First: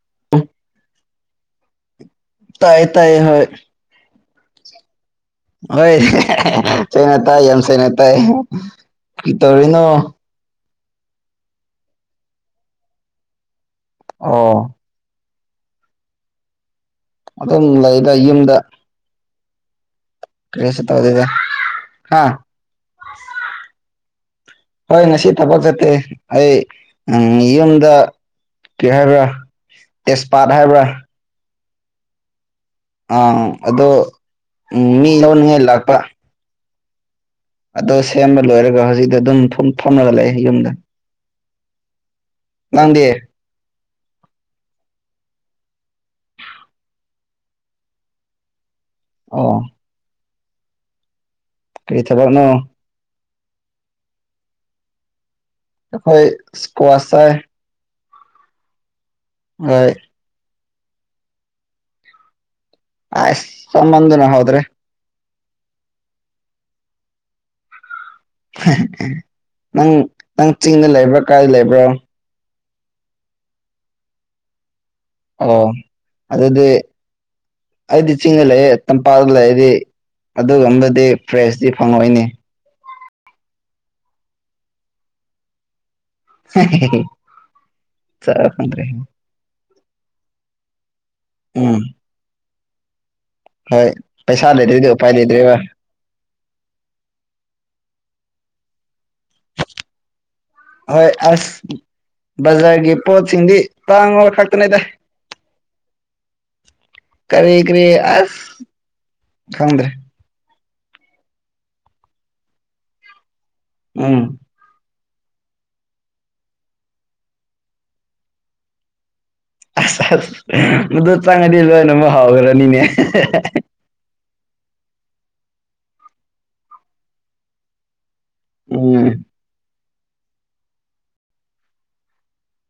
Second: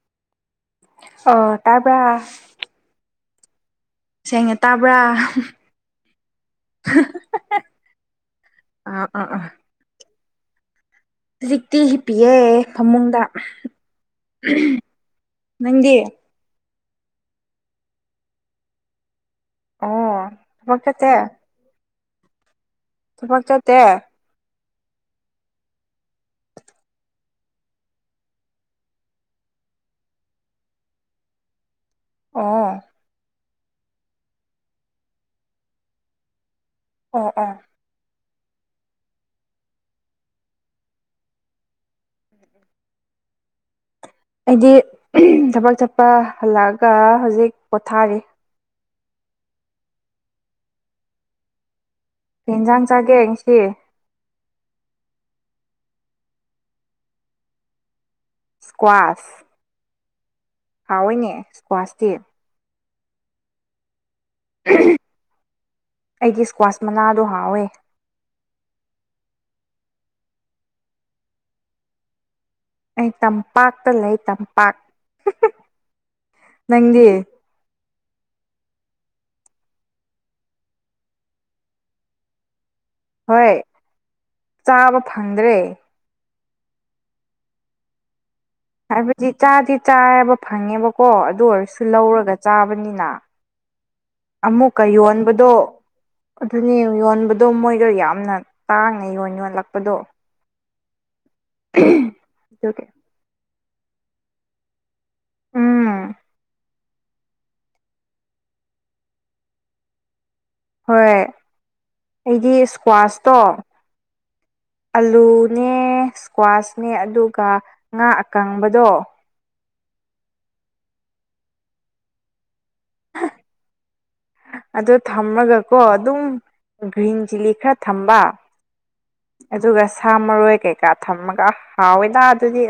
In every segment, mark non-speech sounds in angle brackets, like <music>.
<unintelligible> ꯑꫭ ꯇꯥꯕ꯭ꯔꯥ꯫ ꯇꯥꯏꯌꯦ-ꯇꯥꯏꯌꯦ ꯍꯣꯏ꯫ ꯁꯦꯡꯅ ꯇꯥꯕ꯭ꯔꯥ꯫ ꯍꯣꯏ <unintelligible> ꯁꯦꯡꯅ ꯇꯥꯏ ꯌꯥꯝ ꯁꯦꯡꯅ ꯇꯥꯏ ꯑꯥ ꯑꯥ ꯑꯥ ꯀꯩꯗꯧꯔꯤꯅꯣ꯫ ꯍꯧꯖꯤꯛꯇꯤ ꯍꯤꯞꯄꯤꯑꯦ ꯐꯃꯨꯡꯗ ꯑꯣ ꯅꯪꯗꯤ꯫ ꯑꯗꯨꯝ ꯂꯩꯗ ꯌꯨꯝꯗ꯫ ꯑꫭ꯫ ꯀ꯭ꯔꯤꯁꯨ ꯇꯧꯗꯦꯗ ꯍꯥ꯫ ꯊꯕꯛ ꯆꯠꯇꯦ꯫ ꯍꯣꯏ ꯉꯁꯤ ꯊꯕꯛ ꯆꯠꯇꯦ ꯑꯩ ꯎꯝ ꯌꯨꯝꯗ ꯀꯩ ꯍꯥꯏꯕꯔꯥ ꯇꯦꯁꯄꯥꯠ ꯍꯥꯏꯕ꯭ꯔꯥ ꯑꫭ꯫ ꯑꯥ ꯑꯗꯣ ꯃꯤ ꯂꯧꯅꯤꯡꯉꯥꯏ ꯂꯥꯛꯄ ꯑꫭ-ꯑꫭ꯫ ꯑꯗꯣ ꯁꯦꯝꯕ ꯂꯣꯏꯔꯒ ꯍꯧꯖꯤꯛꯇ ꯑꯗꯨꯝ ꯐꯝ ꯐꯝꯔꯒ ꯂꯩꯑꯦ ꯌꯨꯝꯗ꯫ ꯅꯪꯗꯤ꯫ ꯑꯩꯗꯤ ꯊꯕꯛ ꯆꯠꯄ ꯍꯜꯂꯛꯑꯒ ꯍꯧꯖꯤꯛ ꯄꯣꯊꯥꯔꯤ꯫ ꯑꯣ꯫ ꯀ꯭ꯔꯤ ꯊꯕꯛꯅꯣ꯫ ꯀꯩ ꯏꯟꯖꯥꯡ ꯆꯥꯒꯦ ꯉꯁꯤ ꯑꯩꯈꯣꯏ ꯏꯁꯀ꯭ꯋꯥꯁꯔ ꯀ꯭ꯋꯥꯥꯁ ꯍꯣꯏ ꯍꯥꯎꯋꯦꯏꯅꯦ ꯏꯁ꯭ꯀ꯭ꯋꯥꯁꯇꯤ ꯑꯁ ꯆꯥꯃꯟꯗꯅ ꯍꯥꯎꯇ꯭ꯔꯦ ꯎꯝ ꯑꯩꯗꯤ ꯏꯁꯀ꯭ꯋꯥꯁ ꯃꯅꯥꯗꯣ ꯍꯥꯎꯋꯦ ꯅꯪ ꯅꯪ ꯆꯤꯡꯗ ꯂꯩꯕꯔꯥ ꯀꯥꯏ ꯂꯩꯕꯔ ꯑꯩ ꯇꯝꯄꯥꯛꯇ ꯂꯩ ꯇꯝꯄꯥꯛ ꯑꯣ ꯑꯗꯨꯗꯤ ꯅꯪꯗꯤ ꯑꯩꯗꯤ ꯆꯤꯡꯗ ꯂꯩꯌꯦ ꯇꯝꯄꯥꯛ ꯂꯩꯔꯗꯤ ꯑꯗꯨꯒꯥꯟꯗꯗꯤ ꯐ꯭ꯔꯦꯁꯇꯤ ꯐꯪꯉꯣꯏꯅꯦ ꯍꯣꯏ ꯆꯥꯕ ꯐꯪꯗ꯭ꯔꯦ ꯆꯔ ꯐꯗ꯭ꯔꯦ ꯍꯥꯏꯕꯗꯤ ꯆꯥꯗꯤ ꯆꯥꯌꯦꯕ ꯐꯪꯉꯦꯕꯀꯣ ꯑꯗꯨ ꯎꯝ ꯑꯣꯏꯔꯁꯨ ꯂꯧꯔꯒ ꯆꯥꯕꯅꯤꯅ ꯍꯣꯏ ꯄꯩꯁꯥ ꯑꯃꯨꯛꯀ ꯂꯩꯇ꯭ꯔꯗꯤ ꯎꯄꯥꯏ ꯌꯣꯟꯕꯗꯣ ꯂꯩꯇ꯭ꯔꯦꯕ ꯑꯗꯨꯅꯤ ꯌꯣꯟꯕꯗꯣ ꯃꯣꯏꯗꯣ ꯌꯥꯝꯅ ꯇꯥꯡꯅ ꯌꯣꯟ ꯌꯣꯟꯂꯛꯄꯗꯣ ꯍꯣꯏ ꯑꯁ ꯑꯗꯨꯒꯤ ꯕꯥꯖꯥꯔꯒꯤ ꯄꯣꯠꯁꯤꯡꯗꯤ ꯇꯥꯡꯕ ꯈꯛꯇꯅꯤꯗ ꯎꯝ ꯀꯔꯤ ꯀꯔꯤ ꯑꯁ ꯈꯪꯗ꯭ꯔꯦ ꯍꯣꯏ ꯑꯩꯗꯤ ꯏꯁꯀ꯭ꯋꯥꯁꯇꯣ ꯎꯝ ꯑꯂꯨꯅꯦ ꯏꯁꯀ꯭ꯋꯥꯁꯅꯦ ꯑꯗꯨꯒ ꯉꯥ ꯑꯀꯪꯕꯗꯣ ꯑꯁ ꯑꯁ ꯃꯗꯨ ꯆꯪꯉꯗꯤ ꯂꯣꯏꯅꯃꯛ ꯍꯥꯎꯈ꯭ꯔꯅꯤꯅꯦ ꯑꯗꯨ ꯊꯝꯃꯒꯀꯣ ꯑꯗꯨꯝ ꯒ꯭ꯔꯤꯟ ꯆꯤꯂꯤ ꯈꯔ ꯊꯝꯕ ꯎꯝ ꯑꯗꯨꯒ ꯁꯥ ꯃꯔꯣꯏ ꯀꯩꯀꯥ ꯊꯝꯃꯒ ꯍꯥꯎꯋꯤꯗ ꯑꯗꯨꯗꯤ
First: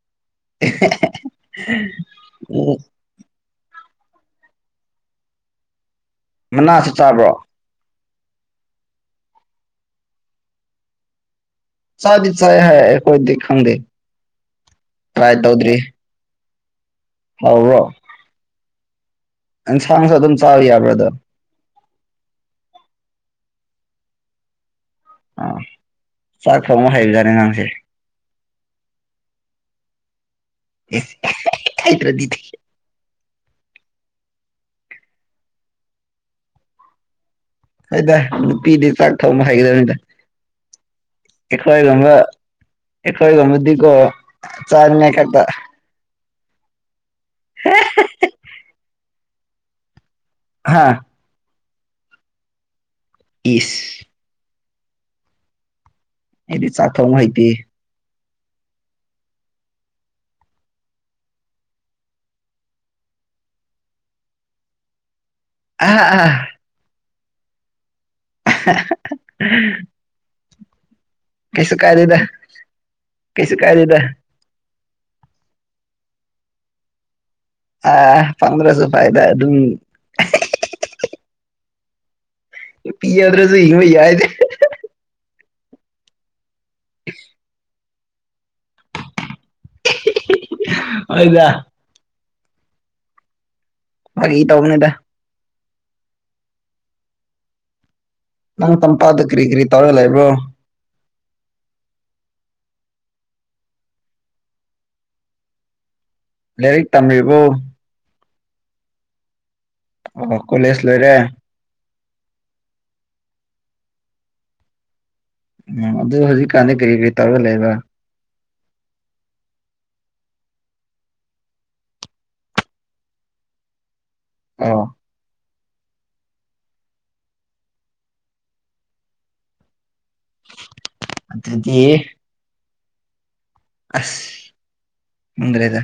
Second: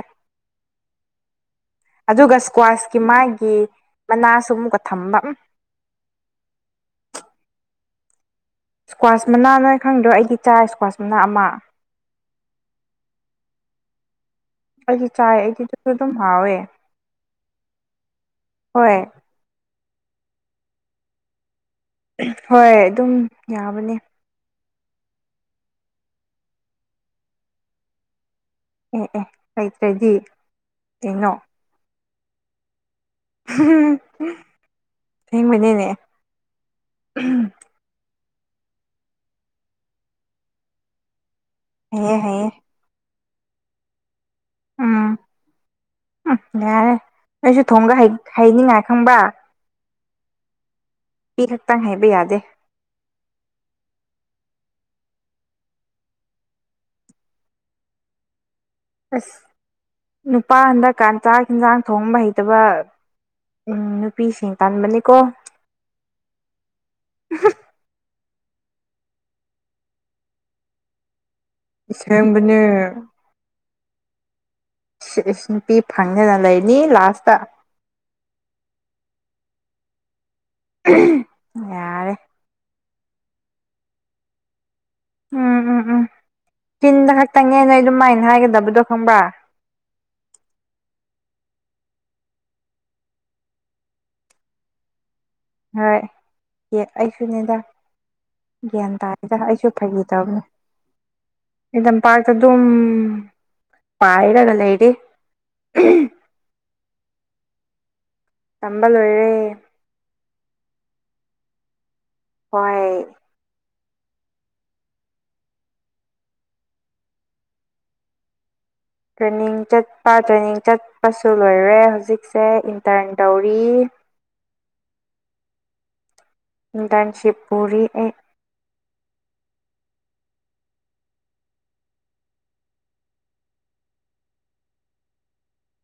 <unintelligible> ꯑꯗꯨꯒ ꯎꯝ ꯏꯁ꯭ꯀ꯭ꯋꯥꯁꯀꯤ ꯃꯥꯒꯤ ꯃꯅꯥꯁꯨ ꯑꯃꯨꯛꯀ ꯊꯝꯕ ꯃꯅꯥꯁꯨ ꯆꯥꯕ꯭ꯔꯣ ꯏꯁꯀ꯭ꯋꯥꯁ ꯃꯅꯥ ꯅꯣꯏ ꯈꯪꯗ꯭ꯔꯣ ꯑꯩꯗꯤ ꯆꯥꯏ ꯏꯁꯀ꯭ꯋꯥꯁ ꯃꯅꯥ ꯑꯃ ꯆꯗꯤ ꯆ ꯍꯥꯏꯈꯣꯏꯈꯪꯗ ꯑꯩꯗꯤ ꯆꯥꯏ ꯑꯩꯗꯤ ꯑꯗꯨ ꯑꯗꯨꯝ ꯍꯥꯎꯋꯦ ꯍꯥꯑꯣꯕꯔꯣ ꯍꯣꯏ ꯑꯟꯁꯥꯡ ꯃꯁ ꯑꯗꯨꯝ ꯆ ꯆꯥꯎꯋ ꯌꯥꯕ꯭ꯔꯥꯗ ꯍꯣꯏ ꯑꯗꯨꯝ ꯌꯥꯕꯅꯤ ꯑꯥ ꯆꯥꯛ ꯊꯣꯡꯕ ꯍꯩꯕꯖꯥꯠꯅꯤ ꯑꯥꯉꯥꯡꯁꯦ ꯑꯦ ꯑꯦ ꯍꯇ꯭ꯔꯗꯤ ꯍꯥꯏꯥꯏ꯭ꯔꯥ ꯗꯤꯗꯤ ꯊꯦꯡꯕꯅꯤꯅꯦ ꯎꯝ ꯍꯥꯏꯗ ꯅꯨꯄꯤꯗꯤ ꯆꯥꯛ ꯊꯣꯡꯕ ꯍꯥꯏꯩꯒꯗꯕꯅꯤꯗ ꯍꯩꯌꯦ ꯍꯩꯌꯦ ꯑꯩꯈꯣꯏꯕꯒ ꯒ ꯃꯨꯗꯤꯀꯣ ꯆꯥꯅꯦ ꯎꯝ ꯀꯇꯥ ꯎꯝ ꯌꯥꯔꯦ ꯅꯁꯨ ꯊꯣꯡꯒ ꯍꯩꯅꯤꯡꯉꯥꯏ ꯈꯪꯕ ꯍꯥꯥ ꯄ ꯈꯛꯇꯪ ꯍꯥꯏꯕ ꯌꯥꯗꯦ ꯏꯁ ꯑꯩꯗꯤ ꯆꯥꯛ ꯊꯣꯡ ꯍꯩꯇꯦ ꯑꯁ ꯅꯨꯄꯥ ꯍꯟꯗꯛꯀꯥꯟ ꯆꯥꯛ ꯌꯦꯤꯟꯖꯥꯡ ꯊꯣꯡꯕ ꯍꯩꯇꯕ ꯎꯝ ꯅꯨꯄꯤꯁꯤꯡ ꯇꯥꯟꯕꯅꯤꯀꯣ ꯑ ꯑꯥ ꯎ <unintelligible> ꯀꯩꯁꯨ ꯀꯥꯏꯗꯦꯗ ꯑꯁꯦꯡꯕꯅꯦ ꯀꯩꯁꯨ ꯀꯥꯏꯗꯦꯗ ꯁꯤ ꯏꯁ ꯅꯨꯄꯤ ꯐꯪꯗꯅ ꯂꯩꯅꯤ ꯂꯥꯁꯇ ꯑ ꯄꯗ꯭ꯔꯁꯨ ꯐꯥꯏꯗ ꯑꯗꯨꯝ ꯎꯝ ꯌꯥꯔꯦ ꯄꯤꯗ꯭ꯔꯁꯨ ꯏ ꯌꯥ ꯍꯥꯏꯗꯦ ꯎꯝ ꯎꯝ ꯎꯝ ꯇꯤꯟꯗ ꯈꯛꯇꯪꯅꯦ ꯅ ꯑꯗꯨꯃꯥꯏꯅ ꯍꯥꯏꯒꯗꯕꯗꯣ ꯈꯪꯕ꯭ꯔꯥ ꯍꯣꯏꯗ ꯃꯥ ꯏ ꯇꯒꯅꯦꯗ ꯍꯣꯏ ꯌꯦ ꯑꯩꯁꯨꯅꯤꯗ ꯅꯪ ꯇꯝꯄꯥꯛꯗꯨ ꯀꯔꯤ ꯀꯔꯤ ꯇꯧꯔꯒ ꯂꯩꯕ꯭ꯔꯣ ꯂꯝꯝꯄꯥꯛꯇ ꯑꯗꯨꯝ ꯄꯥꯏꯔꯒ ꯂꯩꯔꯦ ꯂꯥꯏꯔꯤꯛ ꯇꯝꯃꯤꯕ ꯇꯝꯕ ꯂꯣꯏꯔꯦ ꯑꯣ ꯀꯣꯂꯦꯖ ꯂꯣꯏꯔꯦ ꯍꯣꯏ ꯎꯝ ꯑꯗꯨꯣ ꯍꯧꯖꯤꯛꯀꯥꯟꯗꯤ ꯀꯔꯤ ꯀꯔꯤ ꯇꯧꯔꯒ ꯂꯩꯕ ꯇ꯭ꯔꯦꯅꯤꯡ ꯆꯠꯄ ꯇ꯭ꯔꯦꯅꯤꯡ ꯆꯠꯄꯁꯨ ꯂꯣꯏꯔꯦ ꯍꯧꯖꯤꯛꯁꯦ ꯏꯟꯇꯔꯟ ꯇꯧꯔꯤ ꯑꯣ ꯟ ꯇꯔꯟꯁꯤꯞ ꯄꯨꯔꯤ ꯑꯩ ꯌꯤ ꯑꯁ ꯃꯗꯔꯦꯗ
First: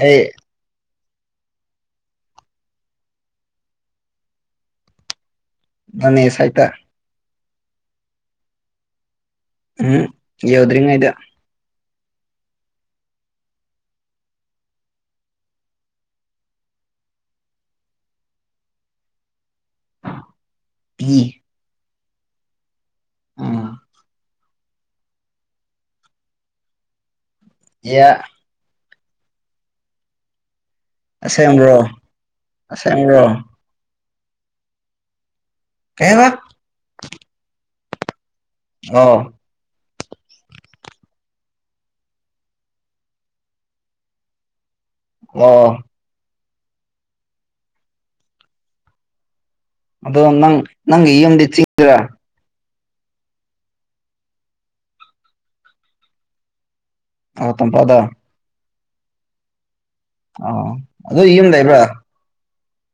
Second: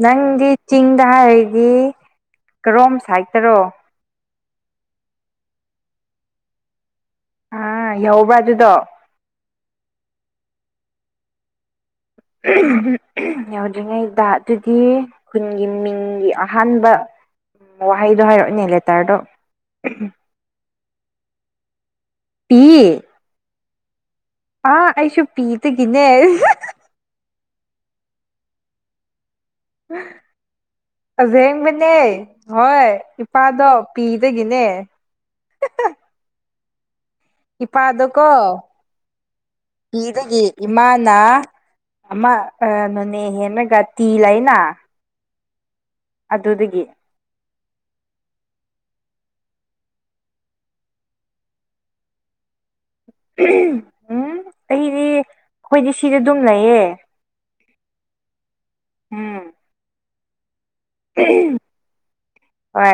ꯑꯩ ꯅꯪꯒꯤ ꯆꯤꯡꯗ ꯍꯥꯏꯔꯗꯤ ꯀꯔꯣꯝ ꯁꯥꯏꯠꯇꯔꯣ ꯅꯅꯦ ꯌꯦꯁꯥꯏꯇ ꯑ ꯌꯧꯕꯔ ꯑꯗꯨꯗꯣ ꯎꯝ ꯌꯎꯗ꯭ꯔꯔꯤꯉꯥꯏꯗ <unintelligible> ꯌꯥꯎꯗ꯭ꯔꯤꯉꯩꯗ ꯑꯗꯨꯗꯤ ꯈꯨꯟꯒꯤ ꯃꯤꯡꯒꯤ ꯑꯍꯥꯟꯕ ꯎꯝ ꯋꯥꯍꯩꯗꯣ ꯍꯥꯏꯔꯛꯅꯦ ꯂꯦꯇꯔꯗꯣ ꯃꯤ ꯇꯤ ꯑ ꯑꯥ ꯑꯩꯁꯨ ꯄꯤꯗꯨꯒꯤꯅꯦ ꯏ ꯑꯁꯦꯡ ꯑꯁꯦꯡꯕ꯭ꯔꯣ ꯕꯅꯦ ꯍꯣꯏ ꯑꯁꯦꯡꯕ꯭ꯔꯣ ꯏꯄꯥꯗ ꯄꯤꯗꯒꯤꯅꯦ ꯀ ꯏꯄꯥ ꯑꯗꯨꯀꯣ ꯑ ꯄꯤꯗꯒꯤ ꯏꯃꯥꯅ ꯑꯃ ꯅꯣꯅꯤ ꯒꯤ ꯒꯥꯇꯤ ꯂꯩꯅ <inaudible> ꯑꯗꯨꯗꯒꯤ ꯑꯗꯣ ꯅꯪ ꯅꯪ ꯌꯨꯝꯗꯤ ꯆꯤꯗ꯭ꯔ ꯎꯝ ꯑꯩꯗꯤ ꯑꯩꯈꯣꯏꯗꯤ ꯁꯤꯗ ꯗꯨꯝ ꯂꯩꯌꯦ ꯑꯥꯎ ꯇꯝꯄꯗ ꯎꯝ ꯑ ꯑꯗꯨ ꯌꯨꯝ ꯂꯩꯕ꯭ꯔ ꯍꯣꯏ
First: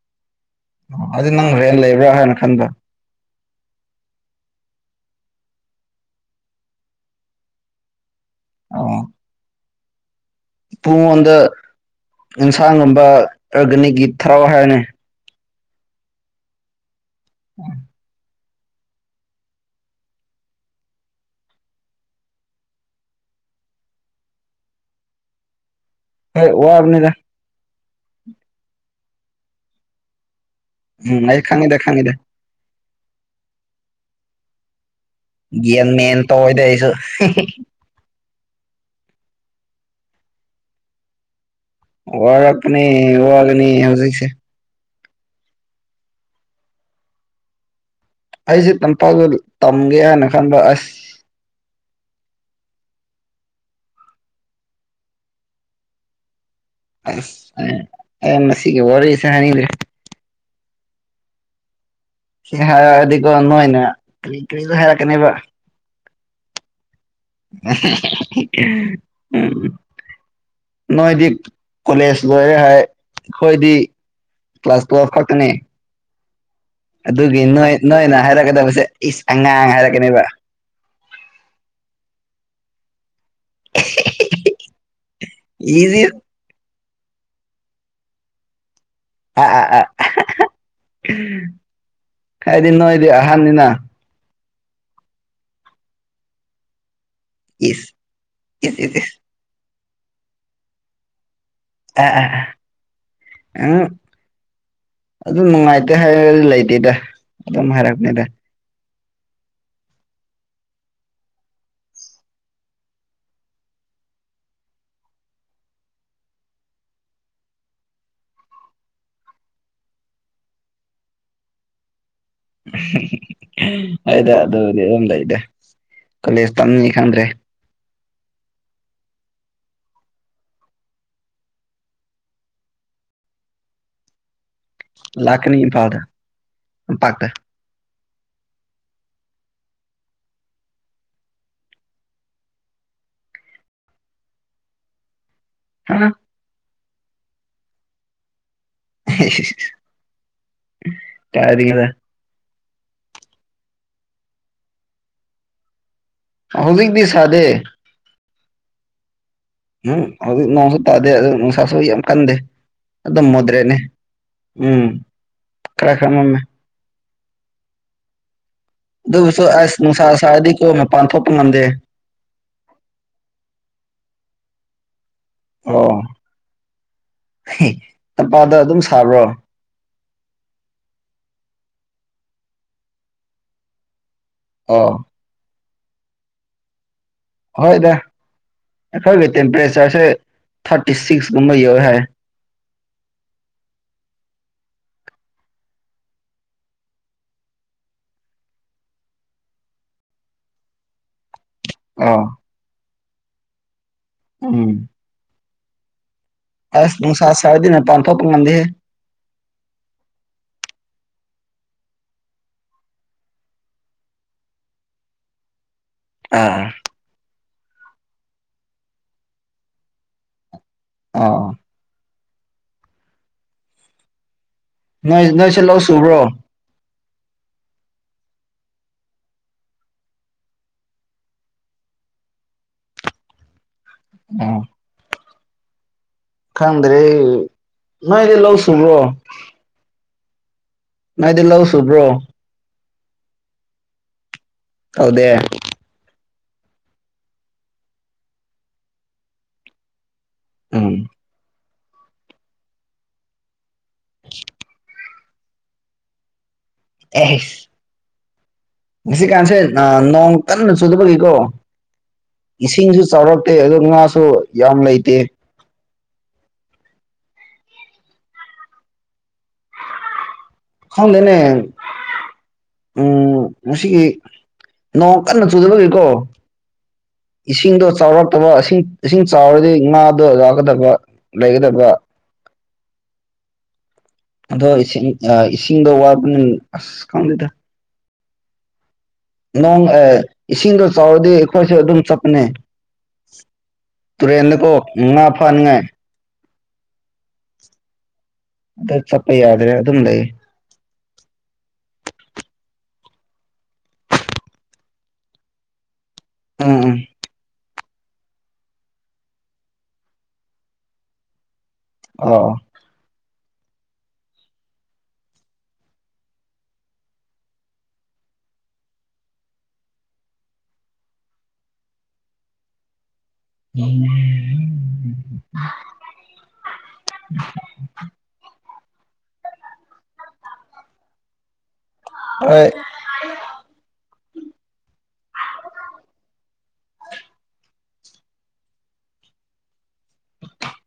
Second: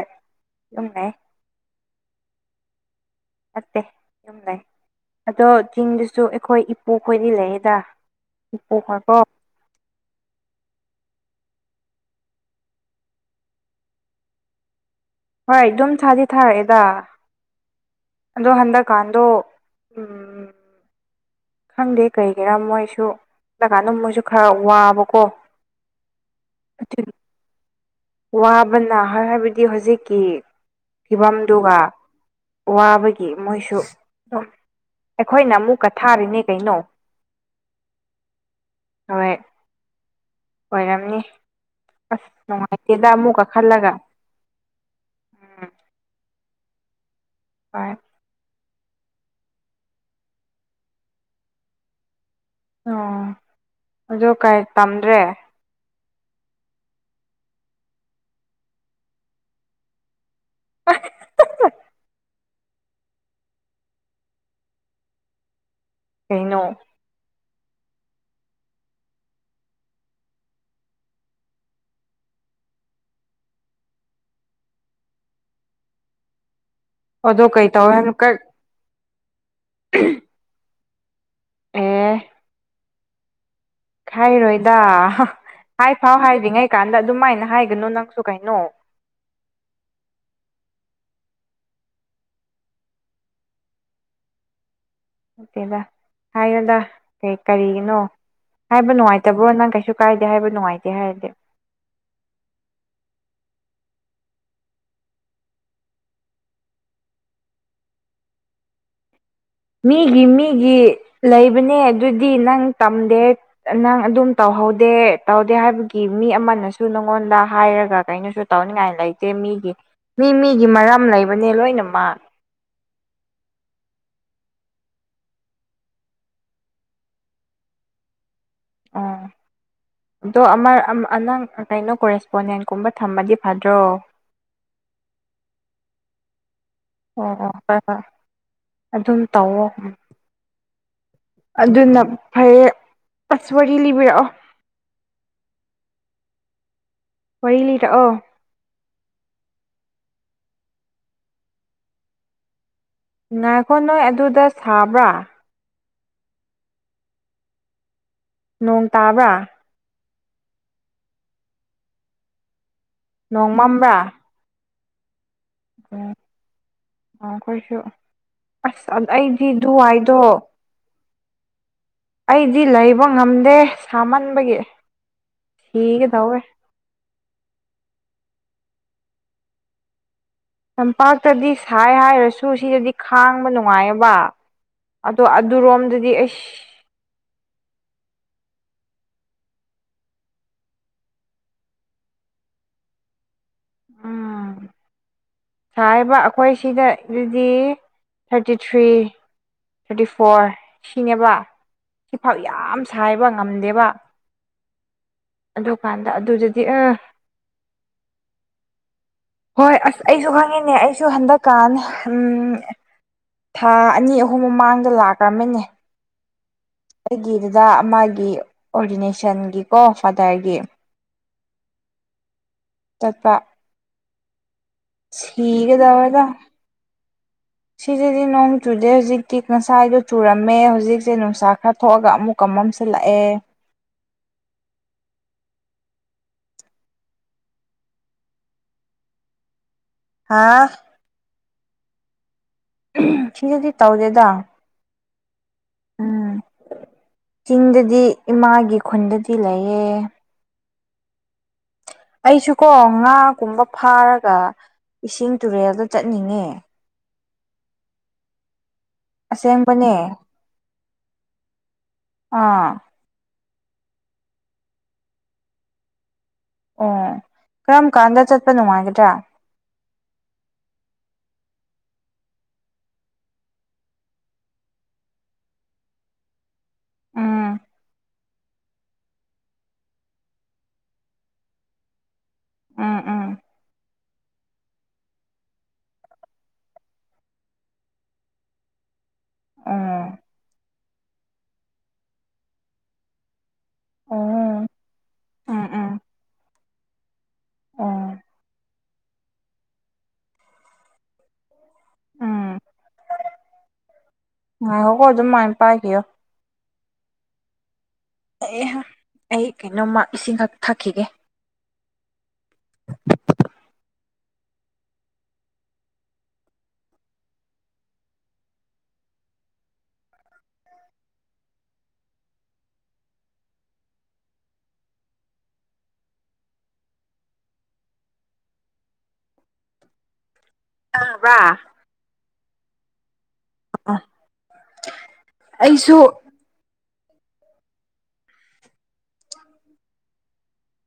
ꯑꯗꯨꯝ ꯑꯣ ꯂꯩ ꯑꯗꯨꯗꯤ ꯅꯪ ꯍꯦꯟ ꯂꯩꯕ꯭ꯔꯥ ꯍꯥꯏꯅ ꯈꯟꯕ꯭ꯔ ꯅꯠꯇꯦ ꯌꯨꯝ ꯂꯩ ꯑꯗꯣ ꯆꯤꯡꯗꯁꯨ ꯑꯩꯈꯣꯏ ꯏꯄꯨ ꯈꯣꯏꯗꯤ ꯂꯩꯌꯦꯗ <unintelligible> ꯄꯨꯨ ꯃꯉꯣꯟꯗ ꯏꯟꯁꯥꯡꯒꯨꯝꯕ ꯑꯣꯔꯒꯥꯅꯤꯛꯀꯤ ꯊꯔꯛꯑꯣ ꯍꯥꯏꯌꯨꯅ‌ꯦ ꯍꯣꯏ ꯑꯗꯨꯝ ꯊꯥꯗꯤ ꯊꯥꯔꯛꯑꯦꯗ ꯎꯝ ꯑꯗꯣ ꯍꯟꯗꯛ ꯀꯟꯗꯣ ꯎꯝ ꯈꯪꯗꯦ ꯀꯩꯒꯤꯔꯥ ꯃꯣꯏꯁꯨ ꯍꯟꯗꯛ ꯀꯥꯟꯗ ꯃꯣꯏꯁꯨ ꯈꯔ ꯋꯥꯕꯀꯣ ꯍꯣꯏ ꯋꯥꯕꯅꯤꯗ ꯑꯗꯨꯒꯤ ꯋꯥꯕꯅ ꯍꯥꯏꯕꯗꯤ ꯍꯧꯖꯤꯛꯀꯤ ꯎꯝ ꯑꯩ ꯐꯤꯕꯝꯗꯨꯒ ꯈꯪꯉꯤꯗ ꯈꯪꯉꯤꯗ ꯋꯥꯕꯒꯤ ꯃꯣꯏꯁꯨ ꯑꯗꯨꯝ ꯑꯩꯈꯣꯏꯅ ꯑꯃꯨꯛꯀ ꯒꯦꯡ ꯃꯦꯟ ꯊꯥꯔꯤꯅꯦ ꯇ‌ꯧꯏꯗ ꯀꯩꯅꯣ ꯑꯩꯁꯨ ꯍꯣꯏ ꯑꯣꯏꯔꯝꯅꯤ ꯑꯁ ꯅꯨꯡꯉꯥꯏꯇꯦꯗ ꯋꯥꯔꯛꯄꯅꯦ ꯑꯃꯨꯛꯀ ꯋꯥꯒꯅꯤ ꯈꯜꯂꯒ ꯍꯧꯖꯤꯛꯁꯦ ꯎꯝ ꯍ‌ꯣꯏ ꯑꯩꯁꯦ ꯇꯝꯄꯥꯛꯇꯗꯤ ꯇꯝꯒꯦ ꯍꯥꯏꯅ ꯈꯟꯕ ꯑꯁ ꯑꯣ ꯑꯗ‌ꯣ ꯀꯔꯤ ꯇꯝꯗ꯭ꯔꯦ ꯑꯁ ꯑꯩ ꯑꯩ ꯃꯁꯤꯒꯤ ꯋꯥꯔꯤꯁ‌ꯦ ꯍꯥꯏꯅꯤꯡꯗ꯭ꯔꯦ <unintelligible> ꯁꯤ ꯍꯥꯏꯔꯛ ꯑꯗꯤꯀꯣ ꯅꯣꯏꯅ ꯀꯔꯤ ꯀꯔꯤꯔ ꯍꯥꯏꯔꯛꯀꯅꯤꯕ ꯀꯩꯅꯣ <unintelligible> ꯅꯣꯏꯗꯤ ꯀꯣꯂꯦꯖ ꯂꯣꯏꯔꯦ ꯍꯥꯏ ꯑꯩꯈꯣꯏꯗꯤ ꯀ꯭ꯂꯥꯁ ꯇꯨꯌꯦꯜꯄ ꯈꯛꯇꯅꯦ ꯑꯗꯨꯒꯤ ꯑꯗꯣ ꯀꯩ ꯅꯣꯏ ꯇꯧꯋꯦ ꯍꯥꯏꯅꯣ ꯅꯣꯏꯅ ꯀꯛ ꯍꯥꯏꯔꯛꯀꯗꯕꯁꯦ ꯏꯁ ꯑꯉꯥꯡ ꯍꯥꯏꯔꯛꯀꯅꯦꯕ ꯑꯦ <unintelligible> ꯍꯥꯏꯔꯣꯏꯗ ꯏꯁ ꯏꯁ ꯍꯥꯏꯐꯥꯎ ꯍꯥꯏꯗꯤꯉꯩ ꯀꯥꯟꯗ ꯑꯗꯨꯃꯥꯏꯅ ꯍꯥꯏꯒꯅꯨ ꯅꯪꯁꯨ ꯀꯩꯅꯣ ꯍꯥꯏꯗꯤ ꯅꯣꯏꯗꯤ ꯑꯍꯟꯅꯤꯅ ꯀꯥꯏꯗ‌ꯦꯗ ꯍꯥꯏꯌꯣꯗ ꯀꯩ ꯏꯁ ꯀꯔꯤꯒꯤꯅꯣ ꯏꯁ ꯍꯥꯏꯕ ꯏꯁ ꯏꯁ ꯅꯨꯡꯉꯥꯏ ꯇꯕ꯭ꯔꯣ ꯅꯪ ꯀꯩꯁꯨ ꯀꯥꯏꯗꯦ ꯍꯥꯏꯕ ꯅꯨꯡꯉꯥꯏꯇꯦ ꯍꯥꯏꯔꯗꯤ <unintelligible> ꯑꯗꯨ ꯅꯨꯡꯉꯥꯏꯇꯦ ꯍꯥꯏꯔꯁꯨ ꯂꯩꯇꯦꯗ ꯑꯗꯨꯝ ꯍꯥꯏꯔꯛꯄꯅꯤꯗ ꯃꯤꯒꯤ ꯃꯤꯒꯤ ꯂꯩꯕꯅꯦ ꯑꯗꯨꯗꯤ ꯅꯪ ꯇꯝꯗꯦ ꯅꯪ ꯑꯗꯨꯝ ꯇꯧꯍꯧꯗꯦ ꯇꯧꯗꯦ ꯍꯥꯏꯕꯒꯤ ꯃꯤ ꯑꯃꯅꯁꯨ ꯅꯪꯉꯣꯟꯗ ꯍꯥꯏꯔꯒ ꯀꯩꯅꯣꯁꯨ ꯇꯧꯅꯤꯡꯉꯥꯏ ꯂꯩꯇꯦ ꯃꯤꯒꯤ ꯃꯤ ꯃꯤꯒꯤ ꯃꯔꯝ ꯂꯩꯕꯅꯦ ꯂꯣꯏꯅꯃꯛ ꯍ‌ꯣꯏꯗ ꯑꯗꯨꯕꯨꯗꯤ ꯑꯗꯨꯝ ꯂꯩꯗ ꯀꯣꯂꯦꯖ ꯇꯝꯅꯤ ꯈꯟꯗ꯭ꯔꯦ ꯑꯣ ꯑꯗꯣ ꯑꯃ ꯑ ꯅꯪ ꯀꯩꯅꯣ ꯀꯣꯔꯦꯁꯄꯣꯟꯗꯦꯟꯒꯨꯝꯕ ꯊꯝꯃꯗꯤ ꯐꯗ꯭ꯔꯣ ꯂꯥꯛꯀꯅꯤ ꯏꯝꯐꯥꯜꯗ ꯇꯝꯄꯥꯛꯇ ꯑꯣ ꯑꯣ ꯐꯔꯦ ꯑꯗꯨꯝ ꯇꯧꯋꯣ ꯎꯝ ꯑꯗꯨꯅ ꯐꯩꯔꯦ ꯑꯁ ꯋꯥꯔꯤ ꯂꯤꯕꯤꯔꯛꯑꯣ <unintelligible> ꯋꯥꯔꯤ ꯂꯤꯔꯛꯑꯣ ꯀꯔꯤꯔ ꯉꯥꯏꯈꯣ ꯅꯣꯏ ꯑꯗꯨꯗ ꯁꯥꯕ꯭ꯔꯥ ꯍꯧꯖꯤꯛꯗꯤ ꯁꯥꯗꯦ ꯅꯣꯡ ꯇꯥꯕ꯭ꯔꯥ ꯅꯨ ꯍꯧꯖꯤꯛ ꯅꯣꯡꯁꯨ ꯇꯥꯗꯦ ꯑꯗꯨ ꯅꯨꯡꯁꯥꯁꯨ ꯌꯥꯝ ꯀꯟꯗꯦ ꯑꯗꯨꯝ ꯅꯣꯡ ꯃꫭꯗ꯭ꯔꯦꯠꯅꯦ ꯃꯝꯕ꯭ꯔꯥ ꯎꯝ ꯈꯔ ꯈꯔ ꯃꯝꯃꯦ ꯑꯣ ꯑꯈꯣꯏꯁꯨ ꯑꯁ ꯑꯗꯨꯕꯨꯁꯨ ꯑꯩꯗꯤ ꯑꯁ ꯅꯨꯡꯁꯥ ꯑꯗꯨꯋꯥꯏꯗꯣ ꯁꯥꯔꯗꯤꯀꯣ ꯃꯄꯥꯟ ꯊꯣꯛꯄ ꯉꯝꯗꯦ ꯑꯩꯗꯤ ꯂꯩꯕ ꯉꯝꯗꯦ ꯁꯥꯃꯟꯕꯒꯤ ꯁꯤꯒꯦꯇꯧꯋꯦ ꯇꯝꯄꯥꯛꯇꯥ ꯑꯗꯨꯝ ꯁꯥꯕ꯭ꯔꯣ ꯇꯝꯄꯥꯛꯇꯗꯤ ꯁꯥꯏ ꯍꯥꯏꯔꯁꯨ ꯁꯤꯗꯗꯤ ꯈꯥꯡꯕ ꯅꯨꯡꯉꯥꯏꯑꯕ ꯑꯣ ꯑꯗꯣ ꯑꯗꯨꯔꯣꯝꯗꯗꯤ ꯑꯩꯁ ꯍꯣꯏꯗ ꯑꯩꯈꯣꯏꯒꯤ ꯇꯦꯝꯄꯔꯦꯆꯔꯁꯦ ꯊꯥꯔꯇꯤ ꯁꯤꯛꯁꯀꯨꯝꯕ ꯌꯧꯔꯦ ꯍꯥꯏ ꯎꯝ ꯁꯥꯔꯤꯕ ꯑꯩꯈꯣꯏ ꯁꯤꯗ ꯑꯗꯨꯗꯤ ꯊꯥꯔꯇꯤ ꯊ꯭ꯔꯤ ꯊꯥꯔꯇꯤ ꯐꯣꯔ ꯁꯤꯅꯦꯕ ꯑꯥ ꯁꯤꯐꯥꯎ ꯌꯥꯝ ꯁꯥꯏꯕ ꯉꯝꯗꯦꯕ ꯎꯝ ꯑꯗꯨꯀꯥꯟꯗ ꯑꯗꯨꯗꯨ ꯑꯁ ꯅꯨꯡꯁ ꯁꯔꯦꯗꯤ ꯃꯄꯥꯟꯊꯣꯛꯄ ꯉꯝꯗꯦꯍꯦ ꯍꯣꯏ ꯑꯁ ꯑꯩꯁꯨ ꯈꯪꯉꯤꯅꯦ ꯑꯩꯁꯨ ꯍꯟꯗꯛꯀꯥꯟ ꯎꯝ ꯊꯥ ꯑꯅꯤ ꯑꯍꯨꯝ ꯃꯃꯥꯡꯗ ꯂꯥꯛꯔꯝꯃꯅꯤ ꯑꯥ ꯑꯩꯒꯤ ꯗꯗꯥ ꯑꯃꯥꯒꯤ ꯑꯣꯔꯗꯤꯅꯦꯁꯟꯒꯤꯀꯣ ꯐꯥꯗꯔꯒꯤ ꯑꯣ ꯆꯠꯄ ꯅꯣꯏ ꯅꯣꯏꯁꯦ ꯁꯤꯒꯦ ꯂꯧ ꯁꯨꯕ꯭ꯔꯣ ꯇꯧꯋꯦꯗ ꯁꯤꯗꯗꯤ ꯅꯣꯡ ꯆꯨꯗꯦ ꯍꯧꯖꯤꯛ ꯇꯤ ꯉꯁꯥꯏꯗꯣ ꯆꯨꯔꯝꯃꯦ ꯍꯧꯖꯤꯛꯁꯦ ꯅꯨꯡꯁꯥ ꯈꯔ ꯊꯣꯛꯑꯒ ꯑꯃꯨꯛ ꯀ ꯃꯝꯁꯤꯂꯥꯛ ꯑꯦ ꯎ ꯈꯪꯗ꯭ꯔꯦ ꯅꯣꯏꯗꯤ ꯂꯧ ꯁꯨꯕ꯭ꯔꯣ ꯍꯥꯥ ꯅꯣꯏꯗ ꯂꯧ ꯁꯨꯕ꯭ꯔꯣ ꯎ ꯁꯤꯗꯗꯤ ꯇꯧꯗꯦꯗ ꯇꯧꯗꯦ ꯎꯝ ꯆꯤꯡꯗꯗꯤ ꯏꯃꯥꯒꯤ ꯈꯨꯟꯗꯗꯤ ꯂꯩꯌꯦ ꯎꯝ ꯑꯩꯁꯨꯀꯣ ꯉꯥꯒꯨꯝꯕ ꯐꯥꯔꯒ ꯏꯁꯤꯡ ꯇꯨꯔꯦꯜꯗ ꯆꯠꯅꯤꯡꯉꯦ ꯑꯦꯍꯁ ꯉꯁꯤ ꯀꯥꯟꯁꯦ ꯑꯁꯦꯡꯕꯅꯦ ꯅꯣꯡ ꯀꯟꯅ ꯆꯨꯗꯕꯒꯤꯀꯣ ꯑꯥ ꯏꯁꯤꯡꯁꯨ ꯆꯥꯎꯔ ꯇꯦ ꯑꯗꯨ ꯉꯥꯁꯨ ꯌꯥꯝ ꯂꯩꯇꯦ ꯑꯣ ꯀꯔꯝ ꯀꯥꯟꯗ ꯆꯠꯄ ꯅꯨꯡꯉꯥꯏꯒꯗ꯭ꯔꯥ ꯈꯪꯗꯦꯅꯦ ꯎꯝ ꯉꯁꯤꯒꯤ ꯅꯣꯡ ꯀꯟꯅ ꯆꯨꯗꯕꯒꯤꯀꯣ ꯎꯝ ꯏꯁꯤꯡꯗꯣ ꯆꯥꯎꯔꯛꯇꯕ ꯏꯁꯤꯡ ꯏꯁꯤꯡ ꯆꯥꯎꯔꯗꯤ ꯉꯥꯗꯣ ꯂꯥꯛꯀꯗꯕ ꯂꯩꯒꯗꯕ ꯎꯝ ꯎꯝ ꯑꯗꯣ ꯏꯁꯤꯡ ꯏꯁꯤꯡꯗꯣ ꯋꯥꯠꯄꯅꯤ ꯑꯁ ꯈꯪꯗꯦꯗꯥ ꯅꯣꯡ ꯎꯝ ꯑꯦ ꯏꯁꯤꯡꯗꯣ ꯆꯥꯎꯔꯗꯤ ꯑꯩꯈꯣꯏꯁꯨ ꯑꯗꯨꯝ ꯆꯠꯄꯅꯦ ꯎꯝ ꯇꯨꯔꯦꯟꯗꯀꯣ ꯉꯥ ꯎꯝ ꯐꯥꯅꯤꯡꯉꯥꯏ ꯎꯝ ꯎꯝ ꯍꯟꯇꯛ ꯆꯠꯄ ꯌꯥꯗ꯭ꯔꯦ ꯑꯗꯨꯝ ꯂꯩ ꯉꯥꯏꯈꫭꯀꫭ ꯑꯗꯨꯝ ꯃꯥꯏ ꯄꯥꯏꯄꯤꯌꫭ ꯎꯝ ꯎꯝ ꯍꯩꯍꯥ ꯑꯩ ꯀꯩꯅꯣꯝꯃ ꯏꯁꯤꯡꯈꯛ ꯊꯛꯈꯤꯒꯦ ꯑꯣ <inaudible> ꯎꯝ <inaudible> ꯇꯥꯕꯔꯥ ꯍꯣꯏ ꯎꯝ <inaudible> ꯑ ꯑꯩꯁꯨ ꯑꯧ <inaudible>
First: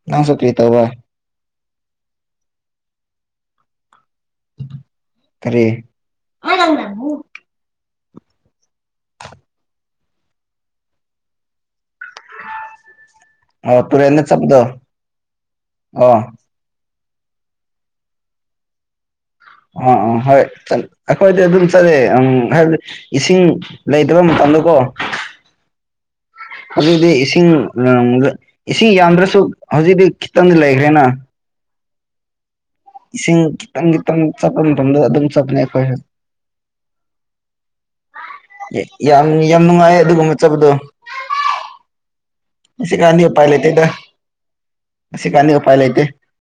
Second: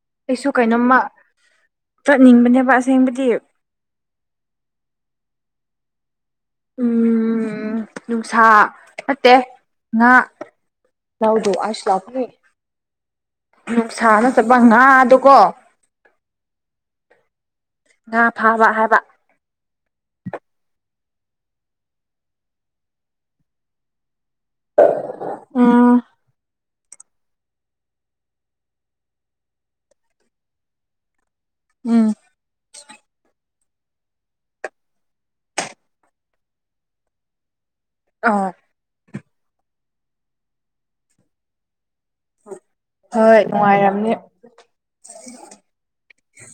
ꯅꯪꯁꯨ ꯑꯩꯁꯨ ꯀꯔꯤ ꯇꯧꯕ ꯀꯩꯅꯣꯝꯃ ꯆꯠꯅꯤꯡꯕꯅꯦꯕ ꯑꯁꯦꯡꯕꯗꯤ ꯀ꯭ꯔꯤ ꯎꯝ ꯅꯨꯡꯁꯥ ꯅꯠꯇꯦ ꯉꯥ ꯍ ꯑꯁ <inaudible> ꯑꯣ ꯅꯨꯡꯁꯥ ꯇꯨꯔꯦꯟꯗ ꯅꯠꯇꯕ ꯆꯠꯄꯗꯣ ꯉꯥꯗꫭꯀꯣ ꯑꯣ ꯉꯥ ꯐꯥꯕ ꯍꯥꯏꯕ ꯑꯥ ꯑ ꯍꯣꯏ ꯆꯠ ꯑꯩꯈꯣꯏꯗꯤ ꯑꯗꯨꯝ ꯆꯠꯂꯦ ꯎꯝ ꯍꯥꯏꯕꯗꯤ ꯏꯁꯤꯡ ꯂꯩꯇꯕ ꯃꯇꯝꯇꯗꯀꯣ ꯎꯝ ꯑꯗꯨꯗꯤ ꯏꯁꯤꯡ ꯏꯁꯤꯡ ꯌꯥꯝꯗ꯭ꯔꯁꯨ ꯍꯧꯖꯤꯛꯇꯤ ꯈꯤꯇꯪꯗꯤ ꯂꯩꯈ꯭ꯔꯦꯅ ꯎꯝ ꯏꯁꯤꯡ ꯈꯤꯇꯪ ꯈꯤꯇꯪ ꯆꯠꯄ ꯃꯇꯝꯗ ꯑꯗꯨꯝ ꯆꯠꯄꯅꯦ ꯑꯩꯈꯣꯏꯁꯨ ꯑꯥ ꯌꯦ ꯌꯥꯝ ꯌꯥꯝ ꯅꯨꯡꯉꯥꯏ ꯑꯗꯨꯒꯨꯝꯕ ꯆꯠꯄꯗꯣ ꯍꯨꯁꯤ ꯀꯥꯟꯗꯤ ꯍꯣꯏ ꯎꯄꯥꯏ ꯂꯩꯇꯦꯗ ꯅꯨꯡꯉꯥꯏꯔꯝꯅꯤ ꯎꯁꯤꯀꯥꯟꯗꯤ ꯎꯄꯥꯏ ꯂꯩꯇꯦ